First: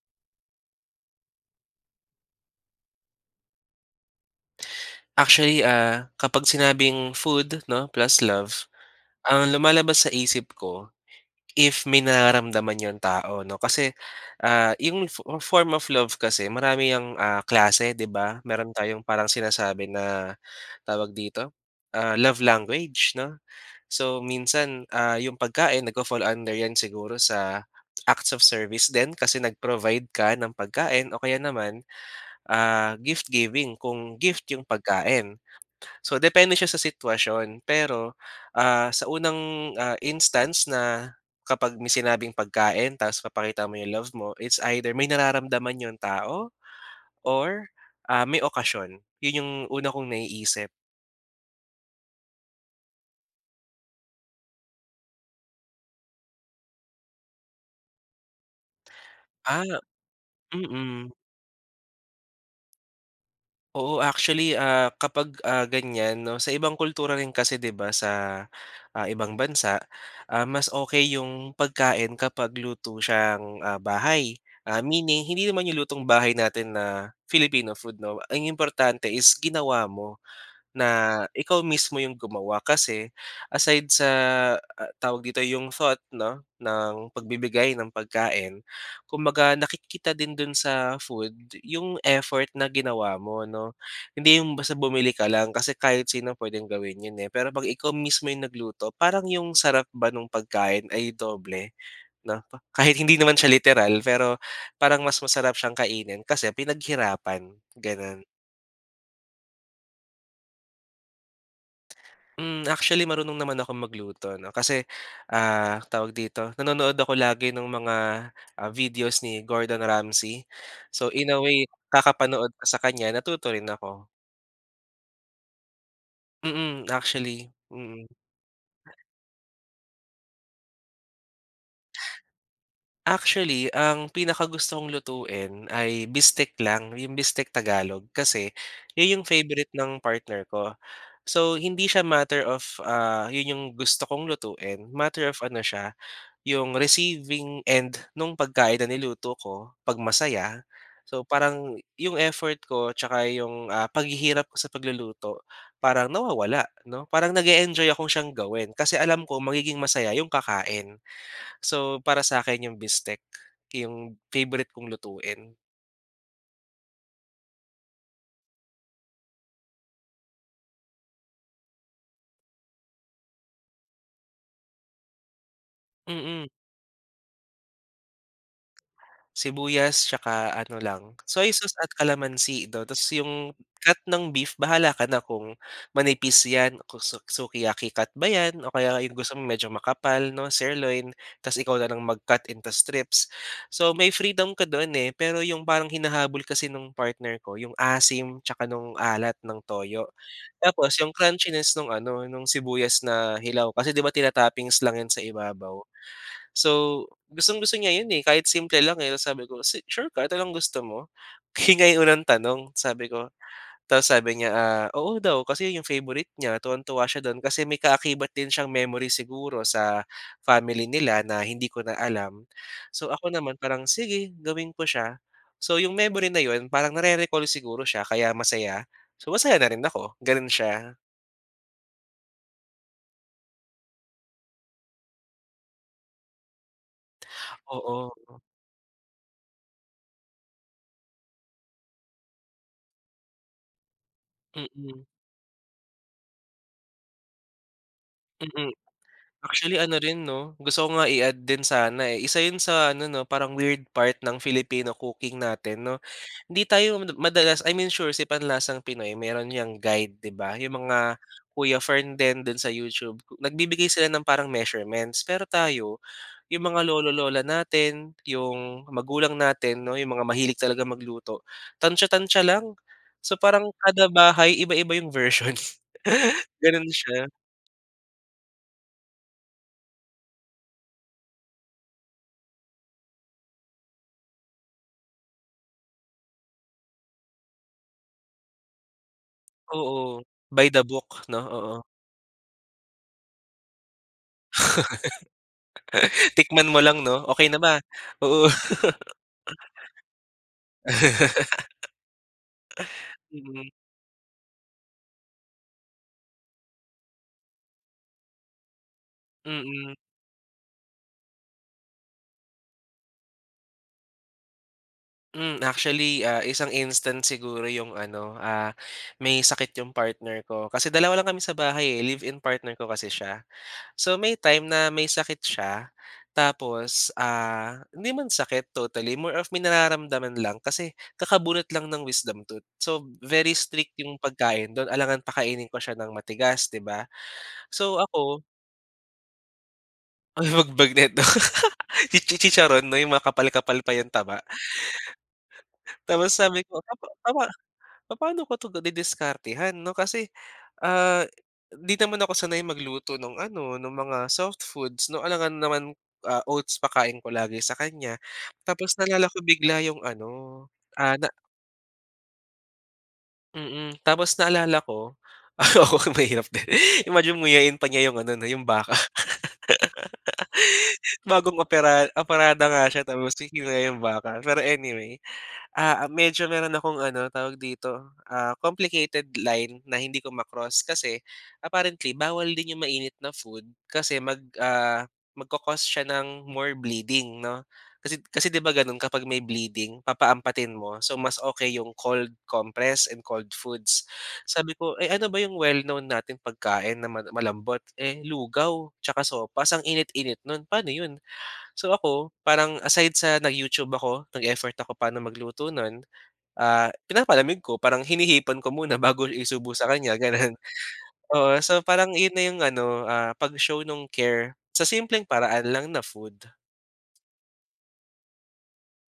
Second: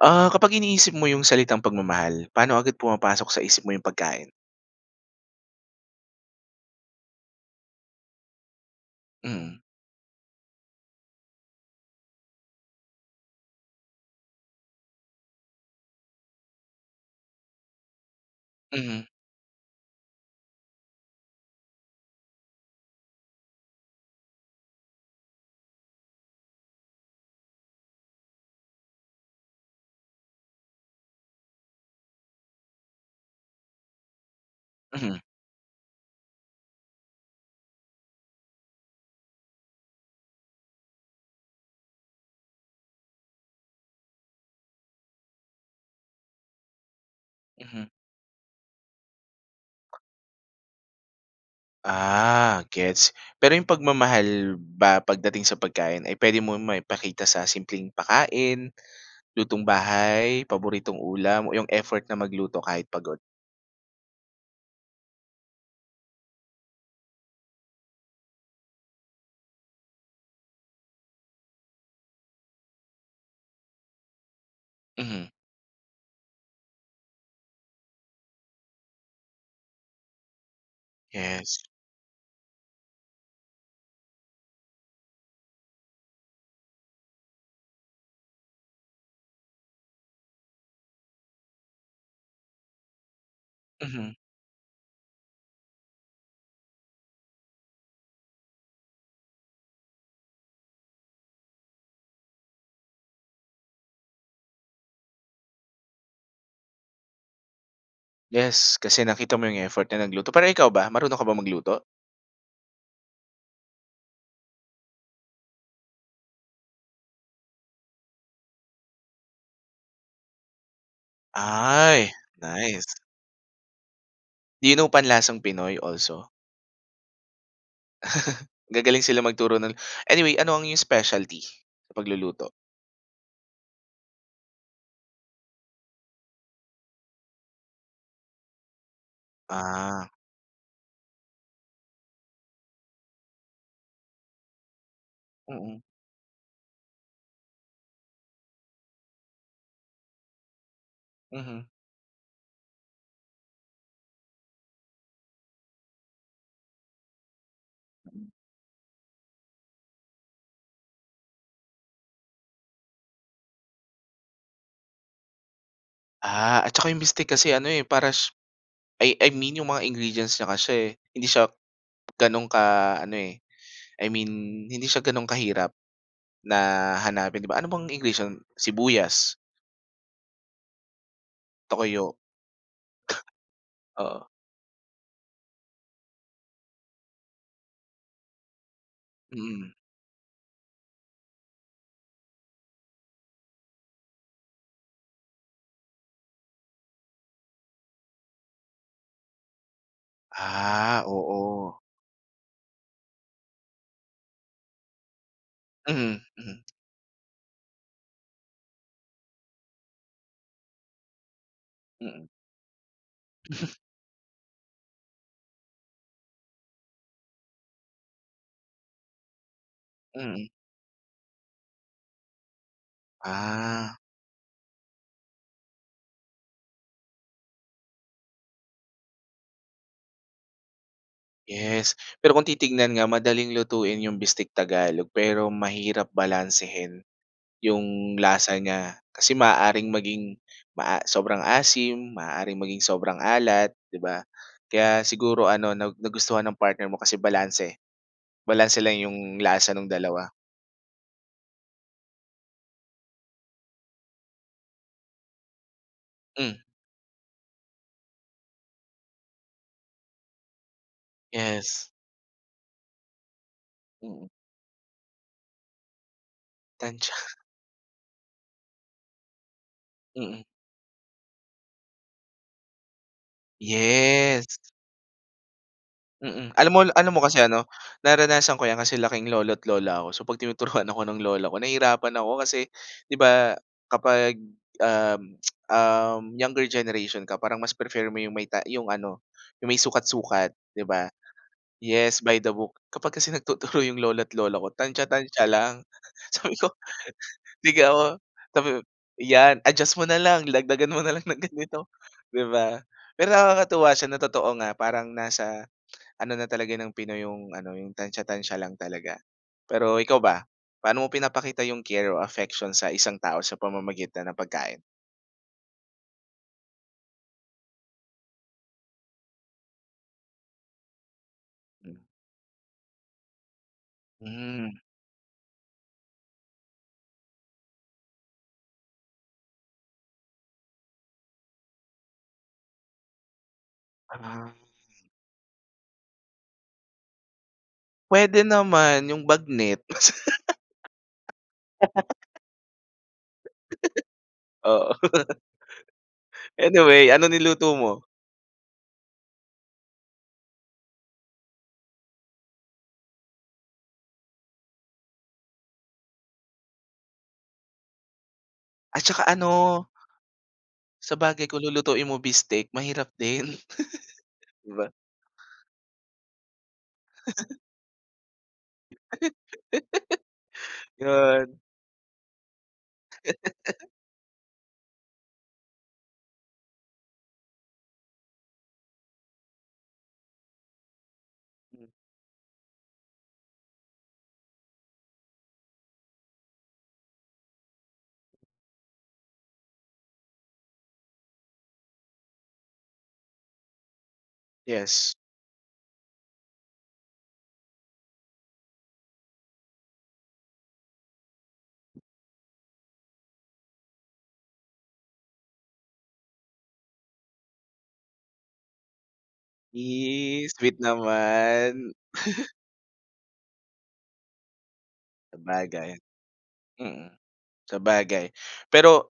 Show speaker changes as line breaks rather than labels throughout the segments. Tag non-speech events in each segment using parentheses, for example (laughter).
Ah, kapag iniisip mo yung salitang pagmamahal. Paano agad pumapasok sa isip mo yung pagkain?
Actually, ah, kapag sinabing food 'no plus love, ang
Mm.
lumalabas sa isip ko if may nararamdaman yung tao 'no kasi, ah, yung fo form of love kasi marami yang, ah, klase, di ba? Meron tayong
Mhm.
parang sinasabi na tawag dito, ah, love language 'no. So, minsan, ah, yung pagkain nagfa-fall under yan siguro sa, acts of service din kasi nag-provide ka ng pagkain o kaya naman, ah, gift giving kung gift yung
Mhm.
pagkain. So, depende siya sa sitwasyon pero, ah, sa unang, ah, instance na kapag may sinabing pagkain tapos papakita mo yung love mo. It's either may nararamdaman yung tao or,
Mhm.
ah, may okasyon yun yung una kong naiisip.
Ah, gets. Pero yung pagmamahal ba pagdating sa pagkain ay pwede mong maipakita sa simpleng pakain,
Ah,
lutong bahay paboritong
mm.
ulam, o yung effort na magluto kahit pagod?
Oo actually, ah, kapag, ah, ganyan 'no sa ibang kultura rin kasi, di ba? Sa, ah, ibang bansa, um, mas okey yung pagkain kapag luto siyang, ah, bahay, ah, meaning
Mhm.
hindi naman yung lutong bahay natin na Filipino food 'no. Ang importante is ginawa mo, na
Yes.
ikaw mismo yung gumawa kasi aside sa, ah, tawag dito yung thought 'no ng pagbibigay ng pagkain. Kumbaga nakikita din dun sa food yung effort na ginawa mo no,
Mhm.
hindi yung basta bumili ka lang kasi kahit sino pwedeng gawin yun, eh. Pero pag ikaw mismo yung nagluto parang yung sarap ba nung pagkain ay doble 'no pa kahit hindi naman siya literal pero parang mas masarap siyang kainin kasi pinaghirapan ganun.
Yes, kasi nakita mo yung effort na nagluto. Pera ikaw ba, marunong ka bang magluto?
Um, actually marunong naman akong magluto 'no kasi, ah, tawag dito nanonood ako lagi ng mga, ah, videos ni Gordon Ramsey, so, in a way
Ay,
kakapanood sa
nice.
kanya natuto rin ako.
Do you know panlasang Pinoy also?
Mm, actually, mm.
(laughs) Gagaling sila magturo, 'no? Anyway, ano ang iyong specialty? Pagluluto?
Actually ang pinakagusto kong lutuin ay bistek lang, 'yong bistek Tagalog kasi 'yon 'yong favorite ng
Ah.
partner ko. So, hindi siya matter of, ah, 'yon 'yong gusto kong lutuin matter of ano
Mm.
siya, 'yong receiving and nung pagkain na niluto ko 'pag masaya. So,
Mhm.
parang 'yong effort ko tsaka 'yong, ah, paghihirap ko sa pagluluto parang nawawala, 'no, parang nag-e-enjoy akong siyang gawin, kasi alam ko magiging masaya 'yong kakain. So, para sakin yung bistek yung favorite kong lutuin.
Ah, at saka 'yong bistek kasi ano eh, parash I I mean 'yong mga ingredients niya kasi hindi siya gano'n ka ano, eh, I mean hindi siya gano'n kahirap
Mm.
na hanapin 'di ba, ano bang ingredients, sibuyas
Sibuyas tsaka ano lang, soy sauce at
toyo.
kalamansi 'no tapos 'yong cut
Oo.
ng beef bahala ka na kung manipis yan, kung su sukiyaki cut ba 'yan o kaya 'yong gusto mong
Mm.
medyo makapal, 'no, sirloin tapos ikaw na lang mag-cut into strips. So, may freedom ka do'n eh, pero 'yong parang hinahabol kasi no'ng partner ko 'yong asim tsaka nung alat ng toyo, tapos
Ah,
'yong crunchiness
oo.
no'ng ano, no'ng sibuyas na hilaw kasi, 'di ba, tinatoppings lang 'yan sa ibabaw.
Mhm, mhm.
So, gustong-gusto niya 'yon eh, kahit simple lang, eh, tapos sabi ko, "Si sure ka, ito lang gusto mo?" (unintelligible)
Mm.
tanong sabi ko. Tapos sabi niya, ah, oo daw kasi 'yon 'yong favorite niya tuwang-tuwa siya do'n kasi may kaakibat din siyang memory siguro sa
Mm.
family nila na hindi ko na alam. So, ako naman parang
Ah.
sige gawin ko siya. So. 'yong memory na 'yon, parang nare-recall siguro siya kaya masaya. So, masaya na rin ako, gano'n siya.
Yes, pero kung titignan nga madaling lutuin 'yong Bistek Tagalog pero mahirap balansehin 'yong
Oo.
lasa niya kasi maaaring maging maa sobrang asim, maaaring maging sobrang alat, 'di ba. Kaya
Mm.
siguro ano nag nagustuhan ng partner mo kasi balanse,
Mm.
balanse lang 'yong lasa
Actually
ng
ano rin
dalawa.
'no, gusto ko nga i-add din sana eh, isa 'yon sa ano 'no, parang weird part ng Filipino cooking natin, 'no.
Hmm.
Hindi tayo madalas, I mean sure si Panlasang Pinoy mayroon ‘yang guide 'di ba, 'yong mga Kuya
Yes.
Fern din do'n sa YouTube, nagbibigay sila ng
Mm.
parang measurements. Pero tayo, 'yong mga
Tantya.
lolo-lola natin, ‘yong magulang natin 'no, 'yong mga
Mm.
mahilig talagang magluto, tantya-tantya lang. So parang kada
Yes.
bahay iba-iba 'yong version.
Mm. Alam mo
Gano'n
alam mo
siya.
kasi ano, naranasan ko 'yan kasi laking lolo't lola ako. So 'pag tinuturuan ako ng lola ko, nahirapan ako kasi, 'di ba, kapag um, (clicks tongue) uhm, younger generation ka, parang mas prefer mo 'yong may ta 'yong ano 'yong may
Oo,
sukat-sukat,
by the
‘di ba?
book, ‘no, oo.
Yes, by the book. Kapag kasi nagtuturo 'yong lola't lola ko, tantya-tantya lang.
(laughs)
Sabi
Tikman
ko,
mo lang ‘no, "Okey na
'di
ma?
ako
Oo."
sabi ko ‘yan adjust mo na lang, dagdagan mo na lang ng ganito 'di ba?
(laughs)
Pero
Mm.
nakakatuwa siya, na totoo nga, parang nasa ano na talaga ng pinoy yung ano, yung tantya-tantya lang talaga.
Mm.
Pero ikaw ba, paano mo pinapakita yung care o affection sa isang tao sa pamamagitan ng pagkain?
Hmm, actually, ah, isang instance siguro 'yong ano, ah, may sakit 'yong partner ko, kasi dalawa lang kami sa bahay,
Mm.
eh, live-in partner ko kasi siya. So may time
Hmm.
na may sakit siya. Tapos, ah, hindi man sakit totally more of may nararamdaman lang kasi kakabunot lang ng wisdom tooth. So, very strict 'yong
Ah.
pagkain do'n alangang pakainin ko siya ng matigas 'di ba? So
Puwede
ako
naman yung bagnet.
Uy, 'wag bagnet (laughs) chi-chi chicharon 'no, yung makapal-kapal pa yung taba.
(laughs) Oo. (gasps)
(gasps) Tapos, sabi ko
Anyway, ano
papa
niluto mo?
papaano ko to didiskartehan 'no, kasi, ah, di naman ako sanay magluto nung ano, nung mga soft foods 'no, alangan naman ah, oats pakain ko lagi sa kanya tapos
At 'tsaka
naalala ko bigla
ano
yung ano, ah, na
Sabagay kung lulutuin mo beefstake mahirap din,
Mm, tapos
(chuckles) 'di
naalala
ba?
ko. Oo, mahirap din. Imagine mo
(chuckles)
nguyain pa niya 'yong ano, 'yong baka. (laughs)
(laughs) Yun.
Bagong opera operada nga siya tapos
(laughs)
ngunguya ng baka. Pero anyway, ah, medyo meron akong ano tawag dito, ah, complicated line na hindi ko ma-cross. Kasi apparently bawal din yung mainit na food kasi mag ah, magco-cause siya ng more bleeding, 'no? Kasi, kasi 'di ba ganun kapag may bleeding papaampatin mo. So mas okey 'yong cold compress and cold foods. Sabi ko, eh,
Yes.
"Ano ba yung well known nating pagkain na mala malambot?" Eh, lugaw 'tsaka sopas, ang init-init nun paano yun? So, ako parang aside sa nag-YouTube ako, nag-effort ako paano magluto nun, ah, pinapalamig ko parang hinihipan ko muna bago isubo sa kanya
Yes,
ganun.
sweet
Oo, so
naman.
parang yun na
(chuckles)
yung ano, ah, pag-show nung care, sa simpleng paraan lang
Sabagay.
na food.
Mm. Sabagay. Pero,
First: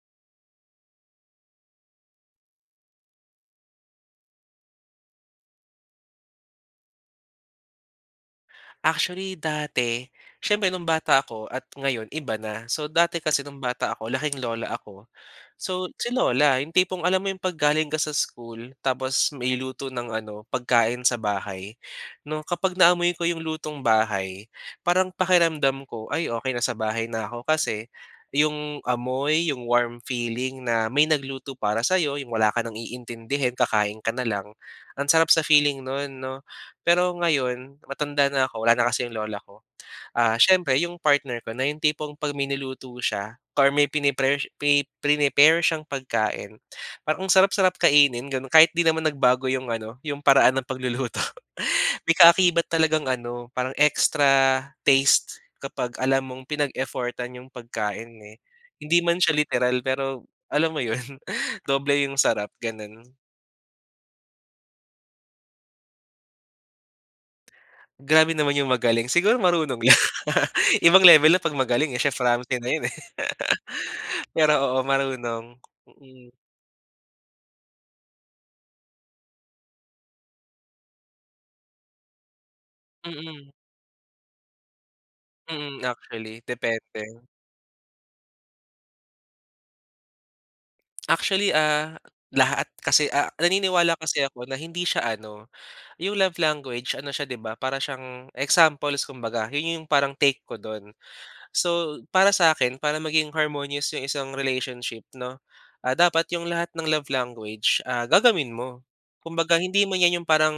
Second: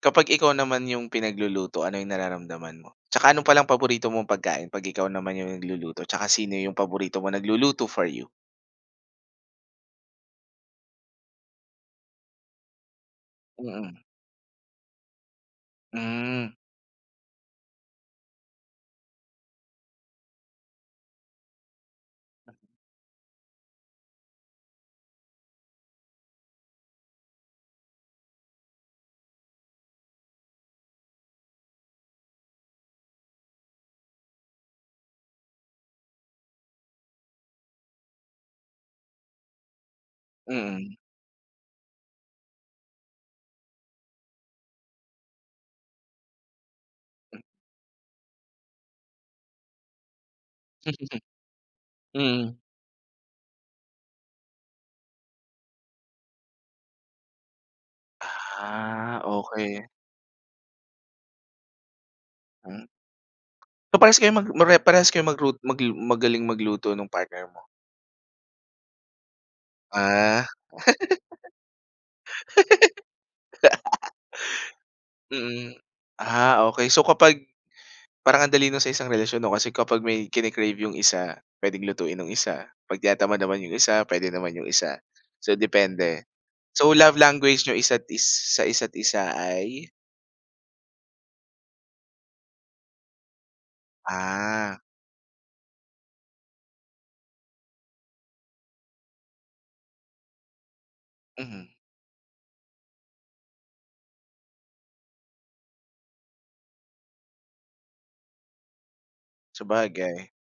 kapag ikaw naman yung pinagluluto ano yung nararamdaman mo? 'Tsaka ano palang paborito mong pagkain 'pag ikaw naman yung nagluluto 'tsaka sino yung paborito mo nagluluto for you?
Actually dati, siyempre no'ng bata ako at ngayon iba na. So, dati kasi noong bata
Mm.
ako laking lola ako. So, si
Hmm.
lola 'yong tipong alam mo 'yong 'pag galing ka sa school tapos may luto ng ano pagkain sa bahay, no'ng kapag naamoy ko 'yong lutong bahay, parang pakiramdam ko "Ay, okey na sa bahay na ako" kasi 'yong amoy, 'yong warm feeling na may nagluto para sa 'yo 'yong wala ka nang iintindihin kakain ka na lang, ang sarap sa feeling no'n 'no. Pero ngayon matanda na ako wala na kasi 'yong lola ko. Ah, siyempre
Mm.
'yong partner ko na 'yong tipong 'pag may niluto siya or may pini-pare pe preni-pare siyang pagkain, parang ang sarap-sarap kainin gano'n kahit 'di naman nagbago 'yong ano 'yong paraan ng pagluluto.
(chuckles)
May
Mm.
kaakibat talagang ano parang extra taste kapag alam mong pinag-effortan 'yong pagkain, eh. Hindi man
Ah,
siya literal
okey.
pero alam mo 'yon, doble 'yong sarap
Mm.
gano'n.
Paparehas kayo mag pare parehas kayo maglu mag magaling magluto ng partner mo?
Grabe naman yung magaling siguro marunong lang.
Ah. (laughs)
Ibang level na 'pag magaling eh. Chef Ramsey na yun, eh. (laughs) Pero, oo marunong,
Mm.
mm.
Ah okey. So kapag parang ang dali na sa isang relasyon o kasi kapag may kine-crave 'yong isa, puwedeng lutuin 'nong isa, 'pag tinatamad
Mm.
naman 'yong isa, puwede naman 'yong isa. So
Mm,
depende.
actually
So, love
depende.
language n'yong isa't isa, sa isa't isa ay?
Actually, ah, lahat kasi ah, naniniwala kasi ako na
Ah.
hindi siya ano yung love language ano siya di ba para siyang examples kumbaga yun yung parang take ko dun.
Mhm.
So, para sa akin para maging harmonious yung isang relationship 'no, ah, dapat yung lahat ng love language ah, gagawin mo. Kumbaga hindi man yan yung,
Sabagay.
ah, parang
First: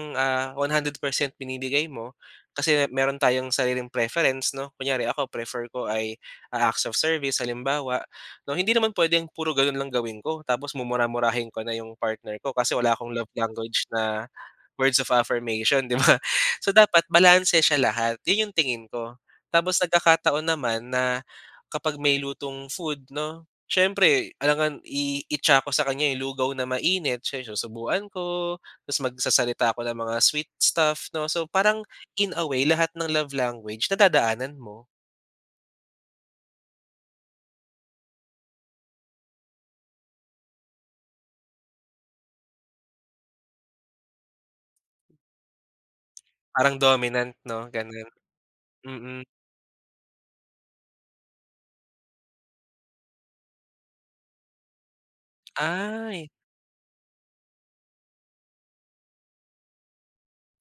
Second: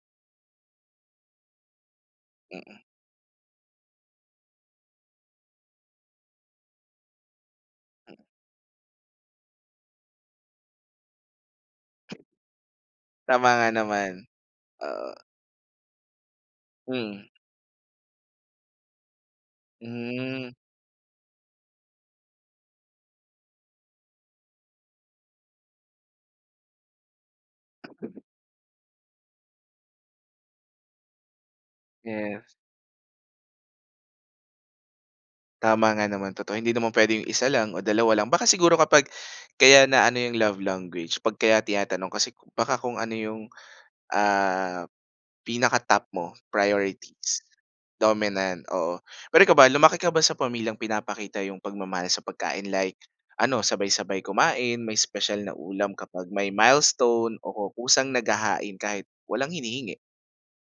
100% binibigay mo,
Mm.
kasi meron tayong sariling preference 'no. Kunyari ako prefer ko ay acts of service halimbawa,
Hmm.
no. Hindi naman puwedeng puro ganun lang gawin ko tapos mumura-murahin ko na yung partner ko kasi wala akong love
Tama nga
language
naman.
na words of
Oo.
affirmation 'di ba? So dapat
Hmm.
balanse siya lahat, yun yung tingin ko. Tapos nagkakataon
Hmm.
naman na, kapag may lutong food no, siyempre alangan iitsa ko sa kanya yung lugaw na mainit, siya yung isusubuan ko, tas magsasalita ako ng mga sweet stuff no. So parang, in
Yes.
away lahat ng love language nadadaanan mo.
Tama nga naman, totoo hindi naman puwedeng yung 1 lang o 2 lang. Baka siguro kapag, kaya na ano yung love language 'pag kaya tinatanong kasi baka kung ano yung, ah, pinaka-top mo.
Parang dominant
Priorities,
no, ganon.
dominant, oo.
Mm.
Pero ikaw ba lumaki ka ba sa pamilyang pinapakita yung pagmamahal sa pagkain, like ano sabay-sabay kumain, may special na ulam kapag
Ay.
may milestone, o o kusang naghahain kahit walang hinihingi?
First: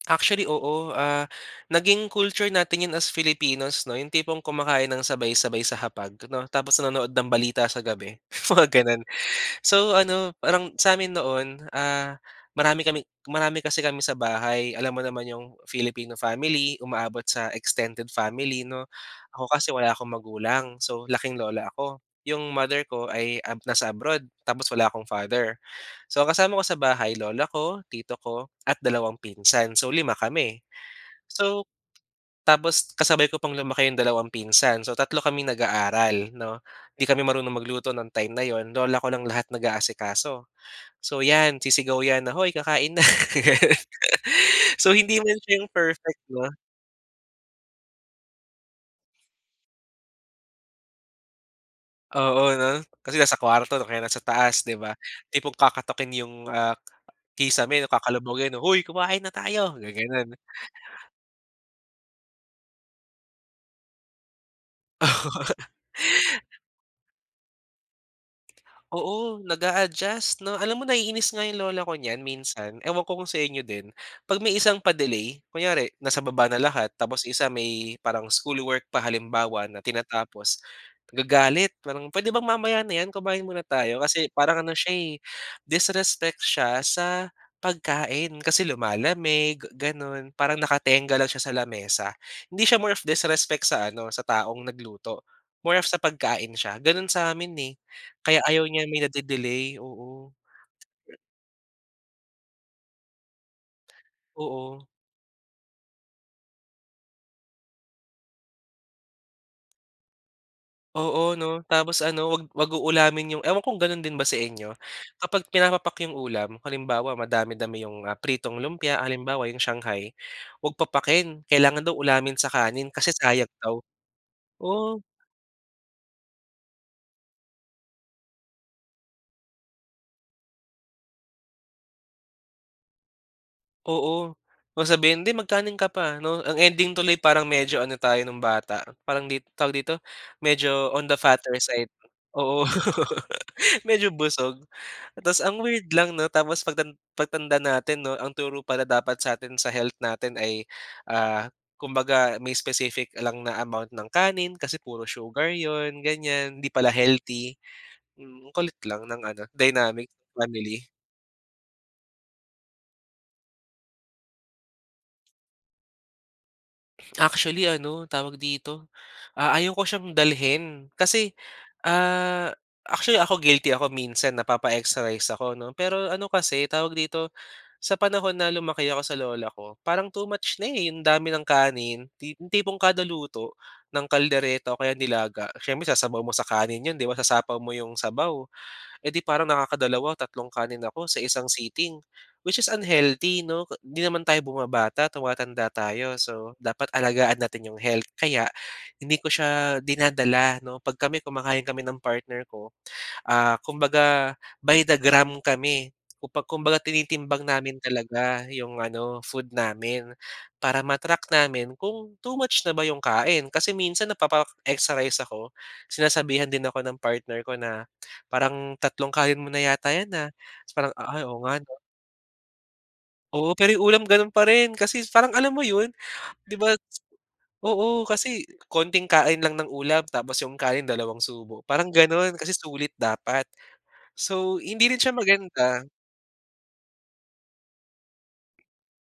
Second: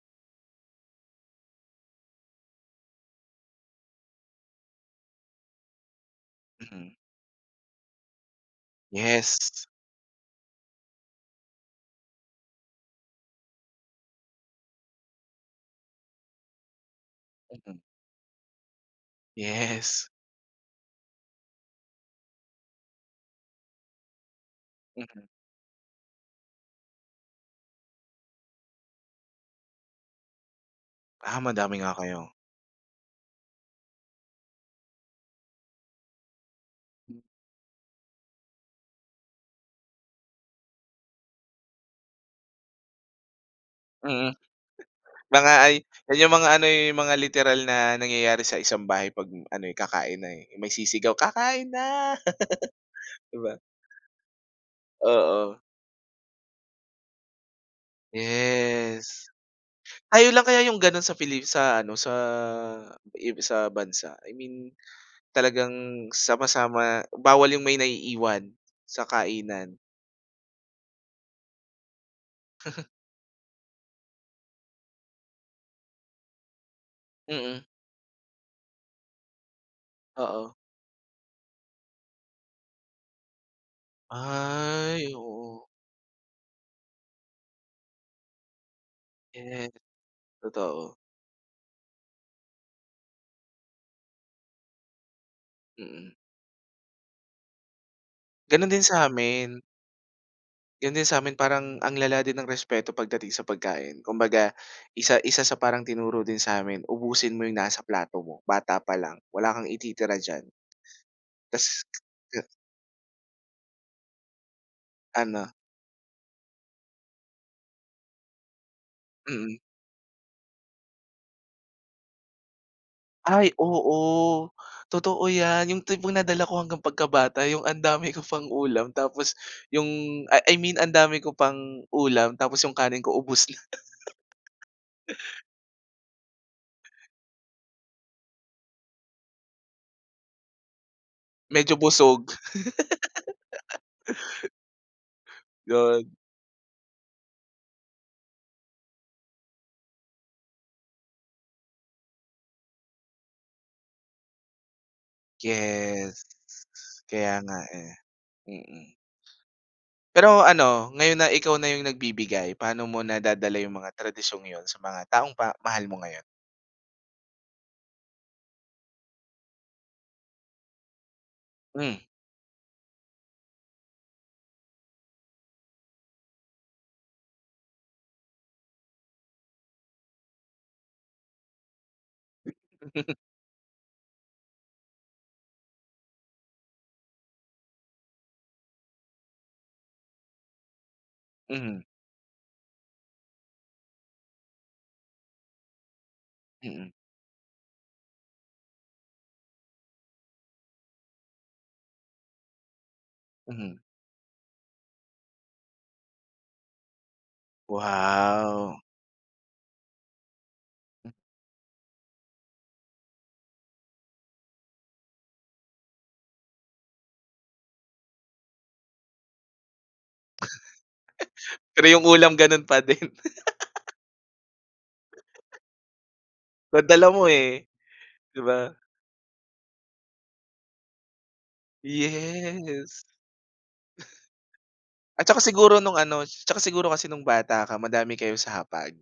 Actually, oo. Ah, naging culture natin yun as Filipinos, 'no? Yung tipong kumakain ng sabay-sabay sa hapag, 'no? Tapos
Mm.
nanonood ng balita sa gabi, mga gano'n.
Yes.
So, ano, parang sa'min noon, ah, marami kami marami kasi kami sa bahay. Alam mo naman yung Filipino family, umaabot sa
Mm.
extended family, 'no? Ako kasi wala
Yes.
akong magulang. So, laking lola ako. Yung mother ko ay ab nasa abroad, tapos wala akong
Mm.
father. So, ang kasama ko sa bahay, lola ko, tito ko at dalawang pinsan. So, 5 kami.
Ah,
So,
madami nga kayo.
tapos kasabay ko pang lumaki yung dalawang pinsan. So, 3 kaming nag-aaral, 'no? 'Di kami marunong magluto no'ng time na 'yon. Lola ko lang lahat nag-aasikaso. So 'yan, sisigaw yan na, "Hoy, kakain na!" Gano'n.
Mm.
So, hindi man
Mga
siya yung
ay
perfect,
yan yung mga
'no?
ano eh, mga literal na nangyayari sa isang bahay 'pag ano eh, kakain na eh. May sisigaw, "Kakain na!"
Oo 'no. Kasi
(laughs)
nasa
'Di ba?
kuwarto o kaya nasa taas, 'di ba? Tipong
Oo.
kakatukin yung, ah, kisame, 'no, kakalabugin, 'no, "Hoy, kumain
Yes.
na tayo!"
Tayo
Gagano'n.
lang kaya yung gano'n sa Pili sa ano, sa ib sa bansa. I mean talagang
(laughs)
sama-sama bawal yung may naiiwan sa
Oo.
kainan.
Nag-a-adjust, 'no? Alam mo, naiinis nga yung lola ko niyan minsan.
(chuckles)
Ewan ko kung sa inyo din. 'Pag may isang pa-delay. Kunyari nasa baba na lahat tapos yung isa
Mm.
may parang schoolwork pa, halimbawa, na
Oo.
tinatapos, nagagalit. Parang, "Puwede bang mamaya na 'yan? Kumain muna tayo." Kasi parang ano siya
Ay,
eh,
oo.
disrespect siya sa pagkain, kasi lumalamig,
Yes.
gano'n. Parang
Totoo.
nakatengga lang siya sa lamesa. Hindi siya more of disrespect sa ano, sa taong nagluto, more of sa
Mm.
pagkain siya. Gano'n sa amin eh, kaya ayaw
Gano'n din
niya may
sa amin.
nade-delay. Oo.
Yun din sa amin parang ang lala din ng respeto pagdating sa pagkain. Kumbaga,
Oo.
isa isa sa parang tinuro din sa'min, ubusin mo yung nasa plato mo, bata pa lang. Wala kang ititira diyan.
Oo 'no.
Tas
Tapos ano, 'wag
(unintelligible)
'wag uulamin yung ewan ko kung gano'n din ba sa inyo. Kapag
Ano?
pinapapak yung ulam. Halimbawa, madami-dami yung, ah, pritong lumpia, halimbawa
Mm.
yung Shanghai, huwag papakin. Kailangan daw ulamin sa kanin kasi
Ay,
sayang daw.
oo.
Oo.
Totoo 'yan. Yung tipong nadala ko hanggang pagkabata, yung ang dami ko pang ulam tapos yung, ah, I mean ang dami ko pang ulam tapos yung kanin ko ubos na.
Oo.
(laughs)
Kung sabihin, "'Di, magkanin ka pa," 'no. Ang ending tuloy parang medyo ano tayo no'ng bata, parang lit tawag dito, medyo on the fatter
Medyo
side.
busog.
Oo. (laughs)
(laughs)
Medyo busog. Tas ang weird
Yun.
lang 'no, tapos pagtan pagtanda natin 'no, ang turo pala dapat sa atin, sa health natin ay, ah, kumbaga may specific lang na amount ng kanin kasi puro sugar 'yon,
Yes.
ganyan. 'Di pala
Kaya
healthy.
nga eh.
Hmm, ang kulit
Mm.
lang ng ano, dynamic
Pero
family.
ano, ngayon na ikaw na yung nagbibigay, paano mo nadadala yung mga tradisyong yun sa mga taong ba mahal mo ngayon?
Actually ano tawag dito, ah, ayaw ko siyang dalhin kasi
Hmm.
ah, actually ako guilty ako minsan napapa-extra rice ako, 'no. Pero ano kasi tawag dito, sa panahon na lumaki ako sa lola ko, parang too much na eh, 'yong dami ng kanin tipo 'yong tipong kada
(chuckles)
luto ng kaldereta o kaya nilaga, siyempre sasabaw mo sa kanin 'yon, 'di ba, sasapaw mo 'yong sabaw. Eh di parang nakakadalawa o tatlong kanin ako sa isang
Mhm.
sitting. Which is unhealthy 'no, di naman tayo bumabata, tumatanda tayo. So dapat
Mm.
alagaan natin yung health kaya, hindi ko siya dinadala 'no. 'Pag kami kumakain kami ng partner ko, ah,
Mhm.
kumbaga by the gram kami. Kumba kumbaga tinitimbang namin talaga 'yong
Wow.
ano food namin para
Hmm.
ma-track namin kung too much na ba 'yong kain. Kasi minsan napapa-extra rice ako, sinasabihan din ako ng partner ko na "Parang tatlong kanin mo na yata 'yan ah," tas parang, "Ay, oo nga
(laughs)
'no."
Pero yung ulam gano'n pa din.
Oo, pero 'yong
(laughs)
ulam gano'n pa rin, kasi parang alam mo 'yon? 'Di ba
Nadala mo eh,
oo
'di
kasi
ba?
konting kain lang ng ulam tapos 'yong kanin dalawang subo, parang gano'n, kasi sulit
Yes.
dapat. So hindi rin siya
At saka siguro
maganda.
no'ng ano 'tsaka siguro kasi nung bata ka madami kayo sa hapag.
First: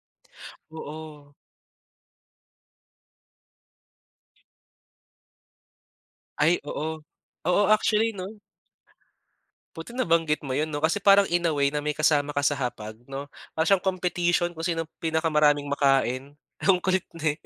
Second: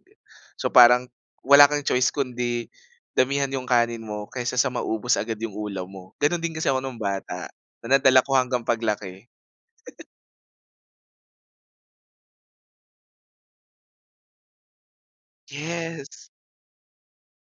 So parang
Oo.
wala kang choice kundi damihan 'yong kanin mo kaysa sa maubos agad 'yong ulam mo. Gano'n din
Ay,
kasi ako no'ng
oo.
bata,
Oo,
na
actually
nadala ako
'no?
hanggang paglaki.
Buti nabanggit mo, 'yon 'no, kasi parang in a way na may kasama ka sa hapag 'no, para siyang competition kung sinong pinakamaraming
Yes.
makain. Ang kulit eh.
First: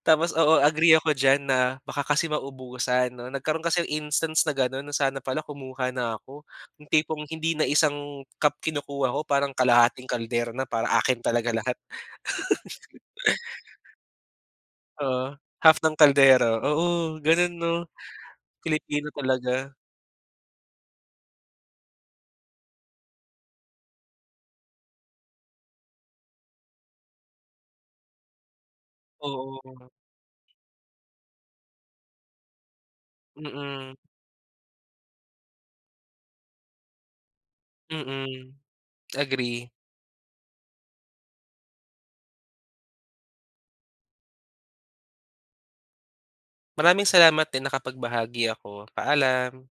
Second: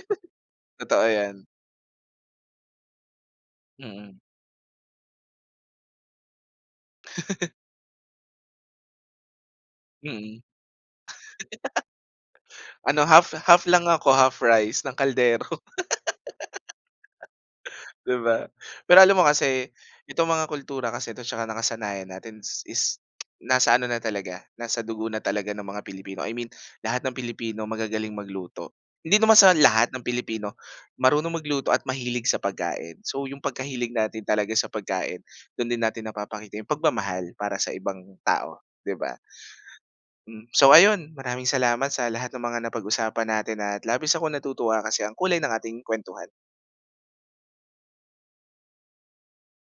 Tapos oo, agree
Totoo
ako diyan
yan.
na baka kasi maubusan, 'no. Nagkaroon kasi
Mm.
instance na gano'n na sana pala kumuha na ako, 'yong tipong hindi
(laughs)
na isang cup kinukuha ko parang kalahating
Mm.
kaldero na para akin talaga lahat.
(laughs) Ano half half lang
(laughs)
ako, half rice, ng
Oo.
kaldero.
Half ng kaldero. Oo gano'n, 'no?
(laughs) Di ba? Pero
Filipino
alam mo kasi,
talaga.
itong mga kultura kasi 'to tsaka nakasanayan natin is (clicks tongue) nasa ano na talaga, nasa dugo na talaga ng mga Pilipino, I mean lahat ng Pilipino magagaling magluto. Hindi naman sa lahat
Oo.
ng Pilipino marunong magluto at mahilig sa pagkain. So yung pagkahilig
Mm.
natin talaga sa pagkain, dun din natin napapakita yung pagmamahal para sa ibang
Mm.
tao, 'di ba?
Agree.
Hmm, so ayun, maraming salamat sa lahat ng mga napag-usapan natin at labis akong natutuwa kasi ang kulay ng ating kuwentuhan.
Maraming salamat din nakapagbahagi ako, paalam.